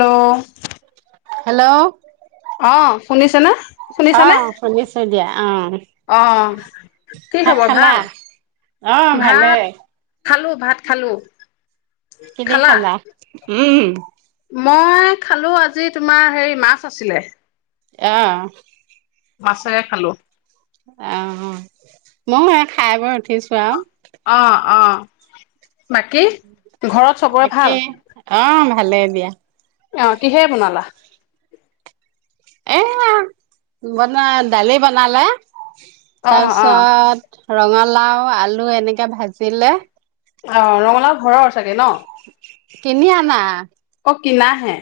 Hello hello অ', শুনিছেনে? অ শুনিছানে? শুনিছো দিয়া অ অ', কি ভাত খবৰ খালা ভাল, অ ভালে ভাত, খালো, ভাত খালো। কিদি খালা? উম', - [inaudible] মই খালো আজি তোমাৰ হেৰি মাছ আছিলে। আহ', মাছেৰে খালো। অ', ময়ো এ, খাই বৈ উঠিছো আৰু। অহ - অহ একে অ', ভালে দিয়া। অ, কিহেৰে বনালা? এয়া বনা, দালি বনালে। অ অ তাৰপিছত, ৰঙালাও -আলু এনেকে, ভাজিলে অ', ৰঙালাও ঘৰৰ। চাগে ন? কিনি আনা। অহ ', কিনা হে।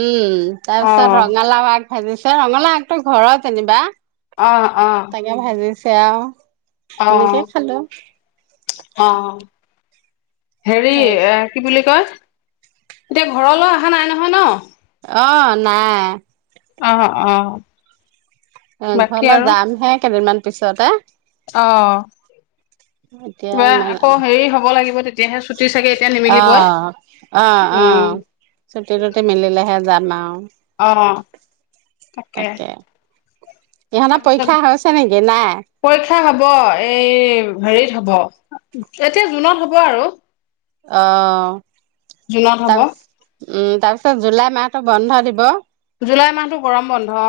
উম, তাৰপিছত ৰঙালাওৰ আগ, ভাজিছে, ৰঙালাও আগটো ঘৰত যেনিবা। অহ-অহ', সেয়াও এনেকে খালো। অহ, ' হেৰি তাৰপিছত এ, কি বুলি কয় এতিয়া ঘৰলৈ আহা নাই নহয় ন',? অহ, নাই। অহ - অহ, অ', ঘৰলৈ যাম হে কেইদিনমান, তাৰপিছতে, অহ ', এতিয়া কিবা আকৌ হেৰি হ'ব লাগিব তেতিয়া, তেতিয়াহে চু, অহ, '- অহ', উম -অহ', চুটি- টুটি মিলিলেহে যাম। [unintelligible] অহ, তাকে। ইহঁতৰ পৰীক্ষা তাৰপিছত হৈছে নেকি নাই পৰীক্ষা হব এই হেৰিত হ'ব এতিয়া জুনত হব আৰু অ জুনত হব তাৰপিছ তাৰপিছত জুলাই মাহটো বন্ধ দিব জুলাই মাহতটো গৰম বন্ধ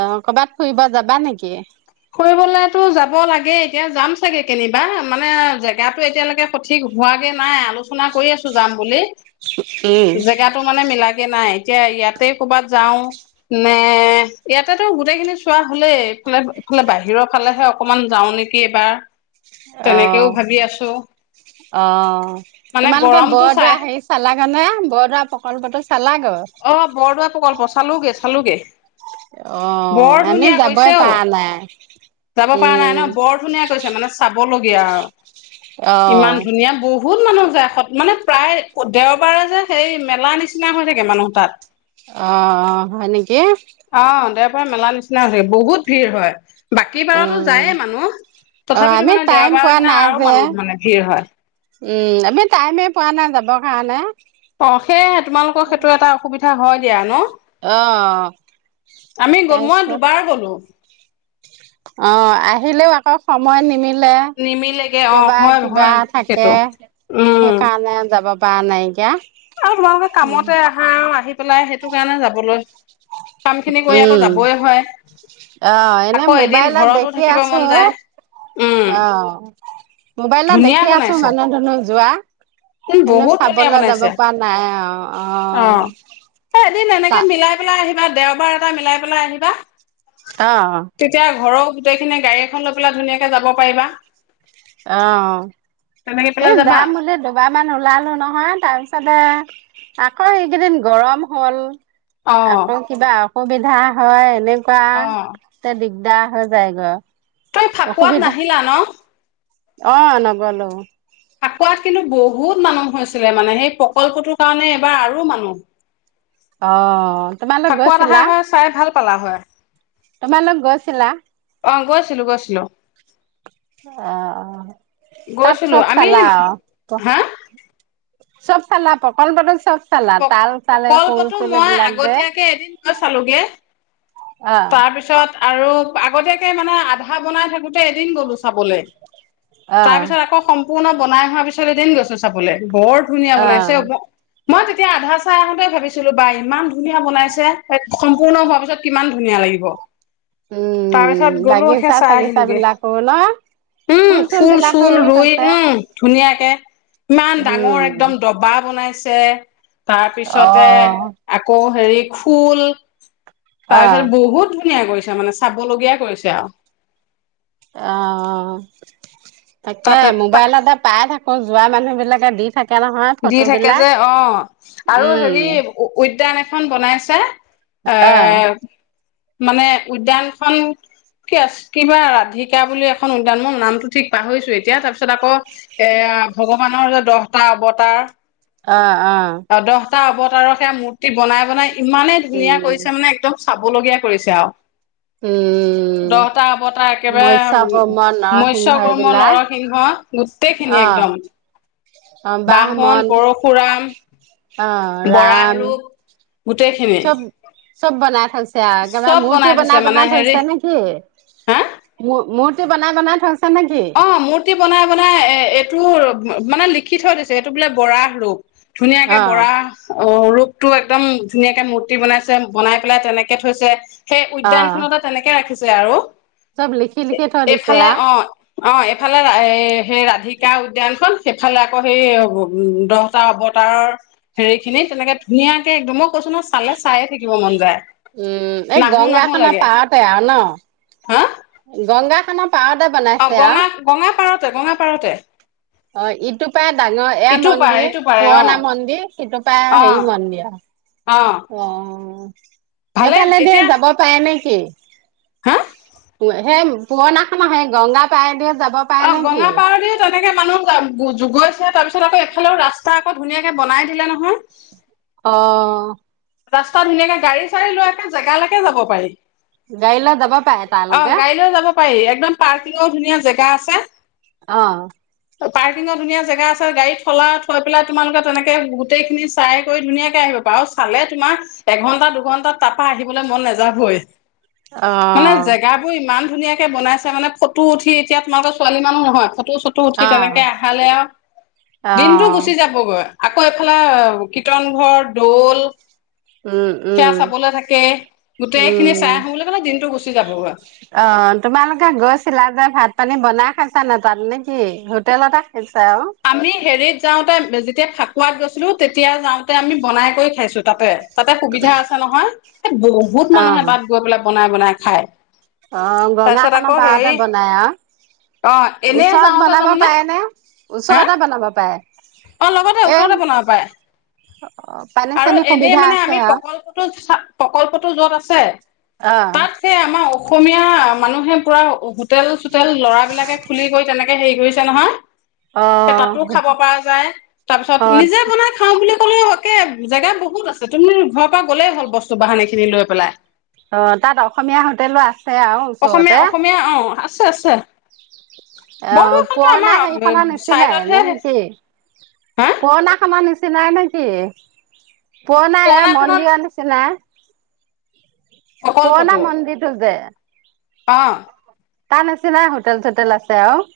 অ কৰ'ৰবাত ফুৰিব যাবা নেকি ফুৰিবলেতো যাব লাগে এতিয়া যাম চাগে কেনিবা মানে জেগাতো এতিয়ালৈকে সঠিক হোৱাগে নাই আলোচনা কৰি আছো যাম বুলি উম, জেগাটো মানে মিলাই লাগে নাই এতিয়া ইয়াতে কৰ'বাত যাও নে ইয়াতেটো গোটেই খিনি চোৱা হলেই ফালে এইফালে বাহিৰৰ ফালেহে অকমান যাওঁ নেকি এবাৰ অ অ মানে তোমালোকে গৰমটো বৰদোৱা চাই হেৰি চালাগে নে বৰদোৱা প্ৰকল্পটো চালাগৈ অ বৰদোৱা পকল্প অ চালোগে চালোগে অ', বৰ আমি ধুনীয়া যাবই কৈছে অ পৰা নাই যাব পৰা নাই ন উম, বৰ ধুনীয়া কৈছে মানে চাব লগীয়া গ [unintelligible] অ', ইমান অ', ধুনীয়া বহুত মানুহ মানে প্ৰায় দেওবাৰে যে সেই মেলা নিচিনা হৈ থাকে াকে [unintelligible] মানুহ তাত আহ অ হয় নেকি ত মেলা নিচিনা হৈ বহুত ভিৰ হয় বাকী বাৰতো উম যায়ে মানুহ। অ তথাপিতো আমি মানে টাইম দেওবাৰৰ পোৱা দিনা নাই আৰু যে মানুহ মানে ভিৰ হয়। উম আমি টাইমে পোৱা নাই যাব ভ নে [unintelligible] অ সেয়হে তোমালোকৰ সেইটো এটা অসুবিধা হয় দিয় নো অ আমি গল মই তাৰপিছত দুবাৰ গলো অ আহিলেও আকৌ সময় নিমিলে নিমিলেগে অ', হয় কৰ'বাত কিবা হয় থাকে সেইটো। উম, সেইকাৰণে যাব প নাইকিয়া আৰু তোমালোকে কামতে আহা আৰু আহি পেলাই সেইটো কাৰণে যাবলৈ কাম খিনি কৰি আকৌ উম যাবই হয় আহ এনে আকৌ এদিন মোবাইলত ঘৰতো দেখি থাকিব আছো মন যায়। উম, আহ মোবাইলত ধুনীয়া দেখি আছো বনাইছে মানুহ ধনু যোৱা এনে বহুত ধুনীয়া চাবলৈ যাব বনাইছে পৰা নাই অ অ আহ এদিন তা এনেকে মিলাই পেলাই আহিবা দেও াৰ [unintelligible] এটা মিলাই পেলাই আহিবা তেতিয়া ঘৰৰ গোটেইখিনি গাড়ী এখন লৈ পেলাই ধুনীয়াকে যাব পাৰিবা অ তেনেকে এ পেলাই যাবা? যাম বোলে দবাৰ ইমান ওলালো নহয় তাৰপিছতে আকৌ এইকেইদিন গৰম হ'ল অ। আকৌ কিবা সুবিধা হয় এনে অ', কোৱাতে দিগ গোটা হৈ যায় গ তই ফাকুৱাত নাহিলা ন অ নগলো ফাকুৱাত কিন্তু বহুত মানুহ হৈছিলে মানে সেই প্ৰকল্পটোৰ কাৰণে এবাৰ আৰু মানুহ অ তোমালোক ফাকুৱাত আহা হয় চাই ভাল পালা হয় তোমাৰ লোক গৈছিলা অ গৈছিলো গৈছিলো আ তাত গৈছিলো চব আমি চালাআ হা সব চালা পকল পটল চব চালা প্ৰ তাল চালে শোল প্ৰকল্পটো চোল মই এইবিলাক যে আগতীয়াকে এদিন গৈ চালোগৈ অ তাৰপিছত আৰু আগতীয়া মানে আধা বনাই থাকোতে এদিন গ'লো চাবলৈ অ তাৰপিছত আকৌ সম্পূৰ্ণ বনাই হোৱা পিছ এদিন গৈছো চাবলৈ বৰ ধুনীয়া অ বনাইছে মই তেতিয়া আধা চাই আহোঁতেই ভাবিছিলোঁ বাাই ইমান ধুনীয়া বনাইছে সম্পূৰ্ণ হোৱাৰ পিছত কিমান ধুনীয়া লাগিব উম তাৰপিছত গ'লো সে বাগিচা চাই চাগিচা আহিলোগে বিলাকো ন উম ফুল চুল ৰুই উম ধুনীয়াকে ইমান ডাঙৰ একদম উম দবা বনাইছে [unintelligible] অ তাৰপিছতে আকৌ হেৰি খোল অ তাৰ পিছত বহুত ধুনীয়া কৰিছে মানে চাবলগীয়াাই কৰিছে আৰু অ তাকে তাতে মোবাইলৰ এটা পাই থাক আকৌ যোৱা মানুহ বিলাকে দি থাকে নহয় দি থাকে ফটোবিলাক যে অ আৰু হেৰি উম উদ্যান এখ খন বনাইছে এ অ মানে উদ্যানখন কি আ কিবা ৰাধিকা বুলি এখন উদ্যান মোৰ নামটো ঠিক পাহৰিছো এতিয়া তাৰ পিছত আকৌ এ ভগৱানৰ যে দহটা অৱতা তাৰ অ অ এটা অৱতাৰৰ সেয়া মূৰ্তি বনাই বনাই ইমানে ধুনীয়া উম কৰিছে মানে একদম চাবলগীয়া কৰিছে আও উম দহটা অৱতা একেবাৰে মৎস্য কৰ্ম নৰসিংহ মৎসয় কৰ্ম এইবিলাক নৰসিংহ গোটেইখিনি অ একদম অ বাহন পৰশুৰাম অহ বৰাহ ৰাম ৰূপ গোটেইখিনি চব চব বনাই থৈ ছে আও একেবাৰে চব মূৰ্তি থৈছে বনাই মানে বনাই হেৰি থৈছে নেকি হা মূ মূৰ্তি বনাই বনাই থৈ অ মূৰ্তি বনাই বনাই এ এইটো মানে লিখি থৈ দিছ যে এইটো বোলে বৰাগ ৰূপ ধুনীয়াকে অ বৰা অ ৰূপ টো একদম ধুনীয়াকে মূ ৰ্টি বনাইছে বনাই পেলাই তেনেকে কে থৈছে সেই অ উদ্যানখনতে তেনেকে ৰাখি ছে আৰু চব লিখি লিখি থৈ দিছে এইফালে আ অ অ এইফালে সেই ৰাধিকা উদ্যানখন সেইফালে আকৌ সেই দহটা অৱতাৰৰ হেৰি খিনি তেনেকে ধুনীয়াকে একদ মই কৈছো নহয় চালে চায়ে থাকিব মন যায় উম এই নাহো নাহো গংগাখনৰ লাগে পাৰতে আৰু হা ন গংগা খন প অ গঙা গঙা পাৰত তে গঙাাপাৰতে অ ইটো পায়ে ডাঙৰ এয়া পাৰে মন্দিৰ ইটো পাৰে অ পুৰণা মন্দিৰ সিটো পায়ে অ হেৰি মন্দিৰ আও অ ভালে সেইফালে দিয়া এতিয়া যাব পাৰে নে সেই হা সেই পুৰণাখনামাহে গংগা পায়দিয়ে [unintelligible] অ গঙা পাৰ দিও তেনেকে মানুহ গৈছে তাৰপিছত আকৌ এফালেও ৰাস্তা আকৌ ধুনীয়াকে বনাই দিলে নহয় অ ৰাস্তা ধুনীয়াকে গাড়ী চাড়ী লৈ একে জেগালৈকে যাব পাৰি গাড়ী লৈ যাব পাই অ তালৈকে গাড়ী লৈ যাব পাৰি একদম পাৰ্কিংৰ ধুনীয়া জেগা আছে অ পাৰ্কিঙৰ ধুনীয়া জেগা আছে ত গাড়ী থলা থৈ পেলাই তোমালোকে তেনেকে গোটেই খিনি চাই কৰি ধুনীয়াকে আহিব পাচ চালে তোমাৰ এঘন্টা দুঘণ্টাাত তাৰ পৰা আহিবলৈ মন নাযাবই অ মানে জেগাবোৰ ইমান ধুনীয়িকে বনাইছে মানে ফটো উঠি এতিয়া তোমালোকৰ ছোৱালী মানু নহয় চটো চটো উঠি অ তেনেকে আহালে আৰু অ দিনটো গুচি যাবগৈ আকৌ এফালে কীৰ্তন ঘৰ দৌল উম সেয়া উম চাবলৈ থাকে গোটেইখিনি উম চাই আহো বুলি ক'লে দিনটো গুচি যাবগৈ। আহ তোমালোকে গৈ চিলা যা ভাত পানী বনাই খাইছা নে তাত নে কি হোটেলতে খাইছ আমি হেৰিত যাওঁতে তেতিয়া ফাকুৱাত গৈছিলো তেতিয়া যাওঁতে আমি বনাই কৰি খাইছো তাতে তাতে সুবিধা আছে নহয় এ বহুত আৰু মানুহে তাত গৈ পেলাই বনাই বনাই খাই। অ দলাখনৰ পাৰতে বনাই অ এনেই ওচৰত যাওঁতে বনাব তাৰমানে পাৰেনে? হা অ লগতে এ ওচৰতে বনাব পাৰে পানী আৰু চানী এনেই সুবিধা মানে আছে আমি আৰু প্ৰকল্পটো প্ৰকল্পটো যত আছে তাত সেই আমাৰ অসমীয়া মানুহে পুআ হোটেল হোটেল ল'ৰা বিলাকে খুলি কৰি তেনেকে হেৰি কৰি নহয়। অ তাতো খাব পৰা যায়, অ অ তাৰপিছত নিজে বনাই খাওঁ বুলি কও একে জেগা বহুত আছে তুমি ঘৰৰ পৰা গ'লেই হ'ল বস্তু বাহান এই খিনি লৈ পেলাই। অ তাত অসমীয়া হোটেলো আছে আৰু অসমীয়া ওচৰতে! অসমীয়া অ আছে আছে। অ বৰদোৱাখনতো পুৰণা আমাৰ হেৰি প নিচিনা! নাই চাইডতহে হা এনে পুৰণাাম [unintelligible] ইমান নিচি নাই নে কি? পোৱা নাই এ পুৰণাখনত মন্দিৰ আনিছে না। পুৰণা প্ৰকল্পটো মন্দিৰটো যে! অ। তাৰ নিছিনাই হোটেল চোটেল আছে আৰু?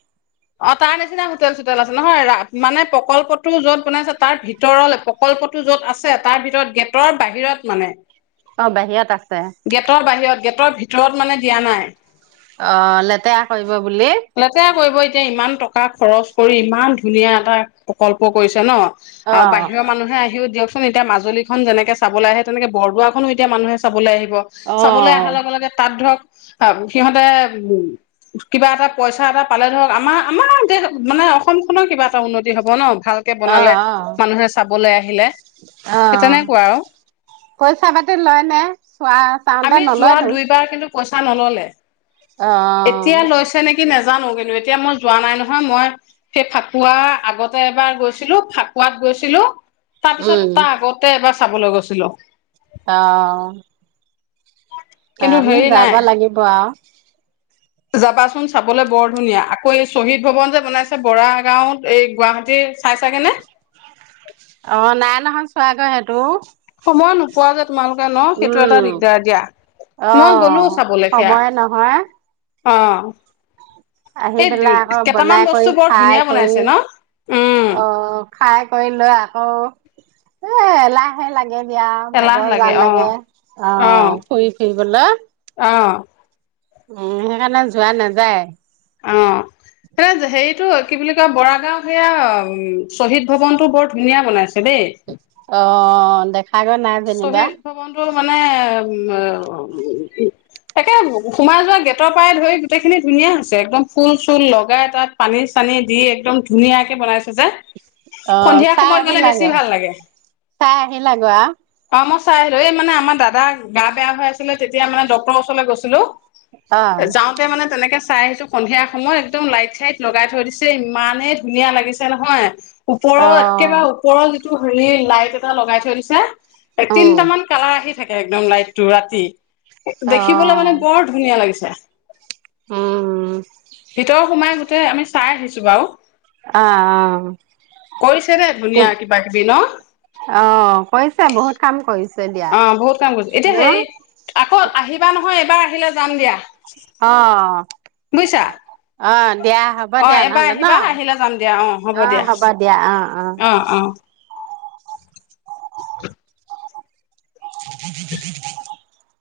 অ তাৰ নিচিনা হোটেল চোটেল আছে নহয় মানে প্ৰকল্পটো য'ত বনাই আছে তাৰ ভিতৰলৈ প্ৰকল্পটো যত আছে তাৰ ভিতৰত গেটৰ বাহিৰত মানে। অ বাহিৰত আছে গেটৰ বাহিৰত গেটৰ ভিতৰত মানে দিয়া নাই। অ লেতেৰা কৰি লেতেৰা কৰিব এতিয়া ইমান টকা খৰচ কৰি ইমান ধুনীয়া এটা প্ৰকল্প কৰিছে ন! অ আৰু বাহিৰৰ মানুহে আহিও দিয়ক এতিয়া মাজুলীখন যেনেকে চাবলৈ আহে তেনেকে বৰদোৱাখনো এতিয়া মানুহে চাবলৈ আহিব। অ চাবলৈ অহাৰ লগে লগে তাত ধৰক সিহঁতে উ কিবা এটা পইচা এটা পালে ধৰক আমাৰ আমাৰ দেশ মানে অসমখনৰ কিবা এটা উন্নতি হ'ব ন। ভালকে অহ বনালে অহ মানুহে চাবলৈ আহিলে সেই অহ তেনেকুৱা আৰু পইচা পাতি লয় নে চোৱা চাওঁতে আমি যোৱা নলয় তোৰ! দুইবাৰ কিন্তু পইচা নলয়। অ। নাজানো কিন্তু এতিয়া মই যোৱা নাই নহয় মই সেই ফাকুৱা আগতে এবাৰ গৈছিলো ফাকুৱাত গৈছিলো। তাৰ পিছত উম তাৰ আগতে এবাৰ চাবলৈ গৈছিলো অহ কিন্তু আমি হেৰি নাই যাব লাগিব আৰু যাবাচোন চাবলৈ বৰ ধুনীয়া আকৌ এই শ্বহীদ ভৱন যে বনাইছে বৰা গাঁওত এই গুৱাহাটী চাই চাগে নে অ নাই নহয় চোৱাগৈ সেইটো মই নোপোৱা যত তোমালোকে ন সেইটো এটা উম দিগদাৰ দিয়া অ মই গলো চাবলৈ সেয়া সময় নহয় অ আহি এই পেলাই আকৌ কেইটামান বনাই কৰি বস্তু বৰ ধুনীয়া খাই কৰি বনাইছে ন উম অহ খাই কৰি লৈ আকৌ এ এলাহে লাগে দিয়া এলাহ ভাগৰ জাল অ লাগে অ ফুৰি ফুৰিবলৈ অ উম সেইকাৰণে যোৱা নাযায় অ' এ হেৰিটো কি বুলি কয় বৰাগাঁও সেয়া শ্বহীদ ভৱনটো বৰ ধুনীয়া বনাইছে দেই। অ অঁ দেখ শ্বহীদ ভৱনটো মানে উম উ- তাকে সোমাই যোৱা গেটৰ পৰাই ধৰি গোটেইখিনি ধুনীয়া হৈছে। একদম ফুল-চুল লগাই তাত পানী-চানি দি একদম ধুনীয়াকে বনাইছে যে। অ সন্ধিয়া চাই সময়ত গ'লে আহিলা বেছি গৈ? ভাল লাগে। চাই আহিলা গৈ আও? অ মই চাই আহিলো। এই মানে আমাৰ দাদাৰ গা বেয়া হৈ আছিলে, তেতিয়া মানে ডক্টৰৰ ওচৰলৈ গৈছিলো। আ যাওঁতে মানে তেনেকে চাই আহিছো সন্ধিয়া সময়ত, একদম লাইট-চাইট লগাই থৈ দিছে। ইমানেই ধুনীয়া লাগিছে নহয়। ওপৰৰ অ একেবাৰে অ ওপৰৰ টো হেৰি লাইট এটা লগাই থৈ দিছে। এ উম তিনিটামান কালাৰ আহি- থাকে, একদম লাইটটো ৰাতি- অ দেখিবলৈ মানে বৰ ধুনীয়া লাগিছে। অ উম ভিতৰ সোমাই তাতে আমি চাই আহিছো বাৰু। অ-অ কৰিছে দেই ধুনীয়া ঠিক। কিবা কিবি ন অ' কৈছে বহুত। কাম কৰিছে। দিয়া অ বহুত কাম কৰিছে। এতিয়া ন হেৰি আকৌ আহিবা নহয় এবাৰ আহিলে? যাম দিয়া। অ'হ বুজিছা অ'হ দিয়া। হ'ব অ দিয়া। এবাৰ নহ'লে ন। আহিবা আহিলে যাম দিয়া অ হ'ব দিয়া। অ'-অ- অ অ [inaudible]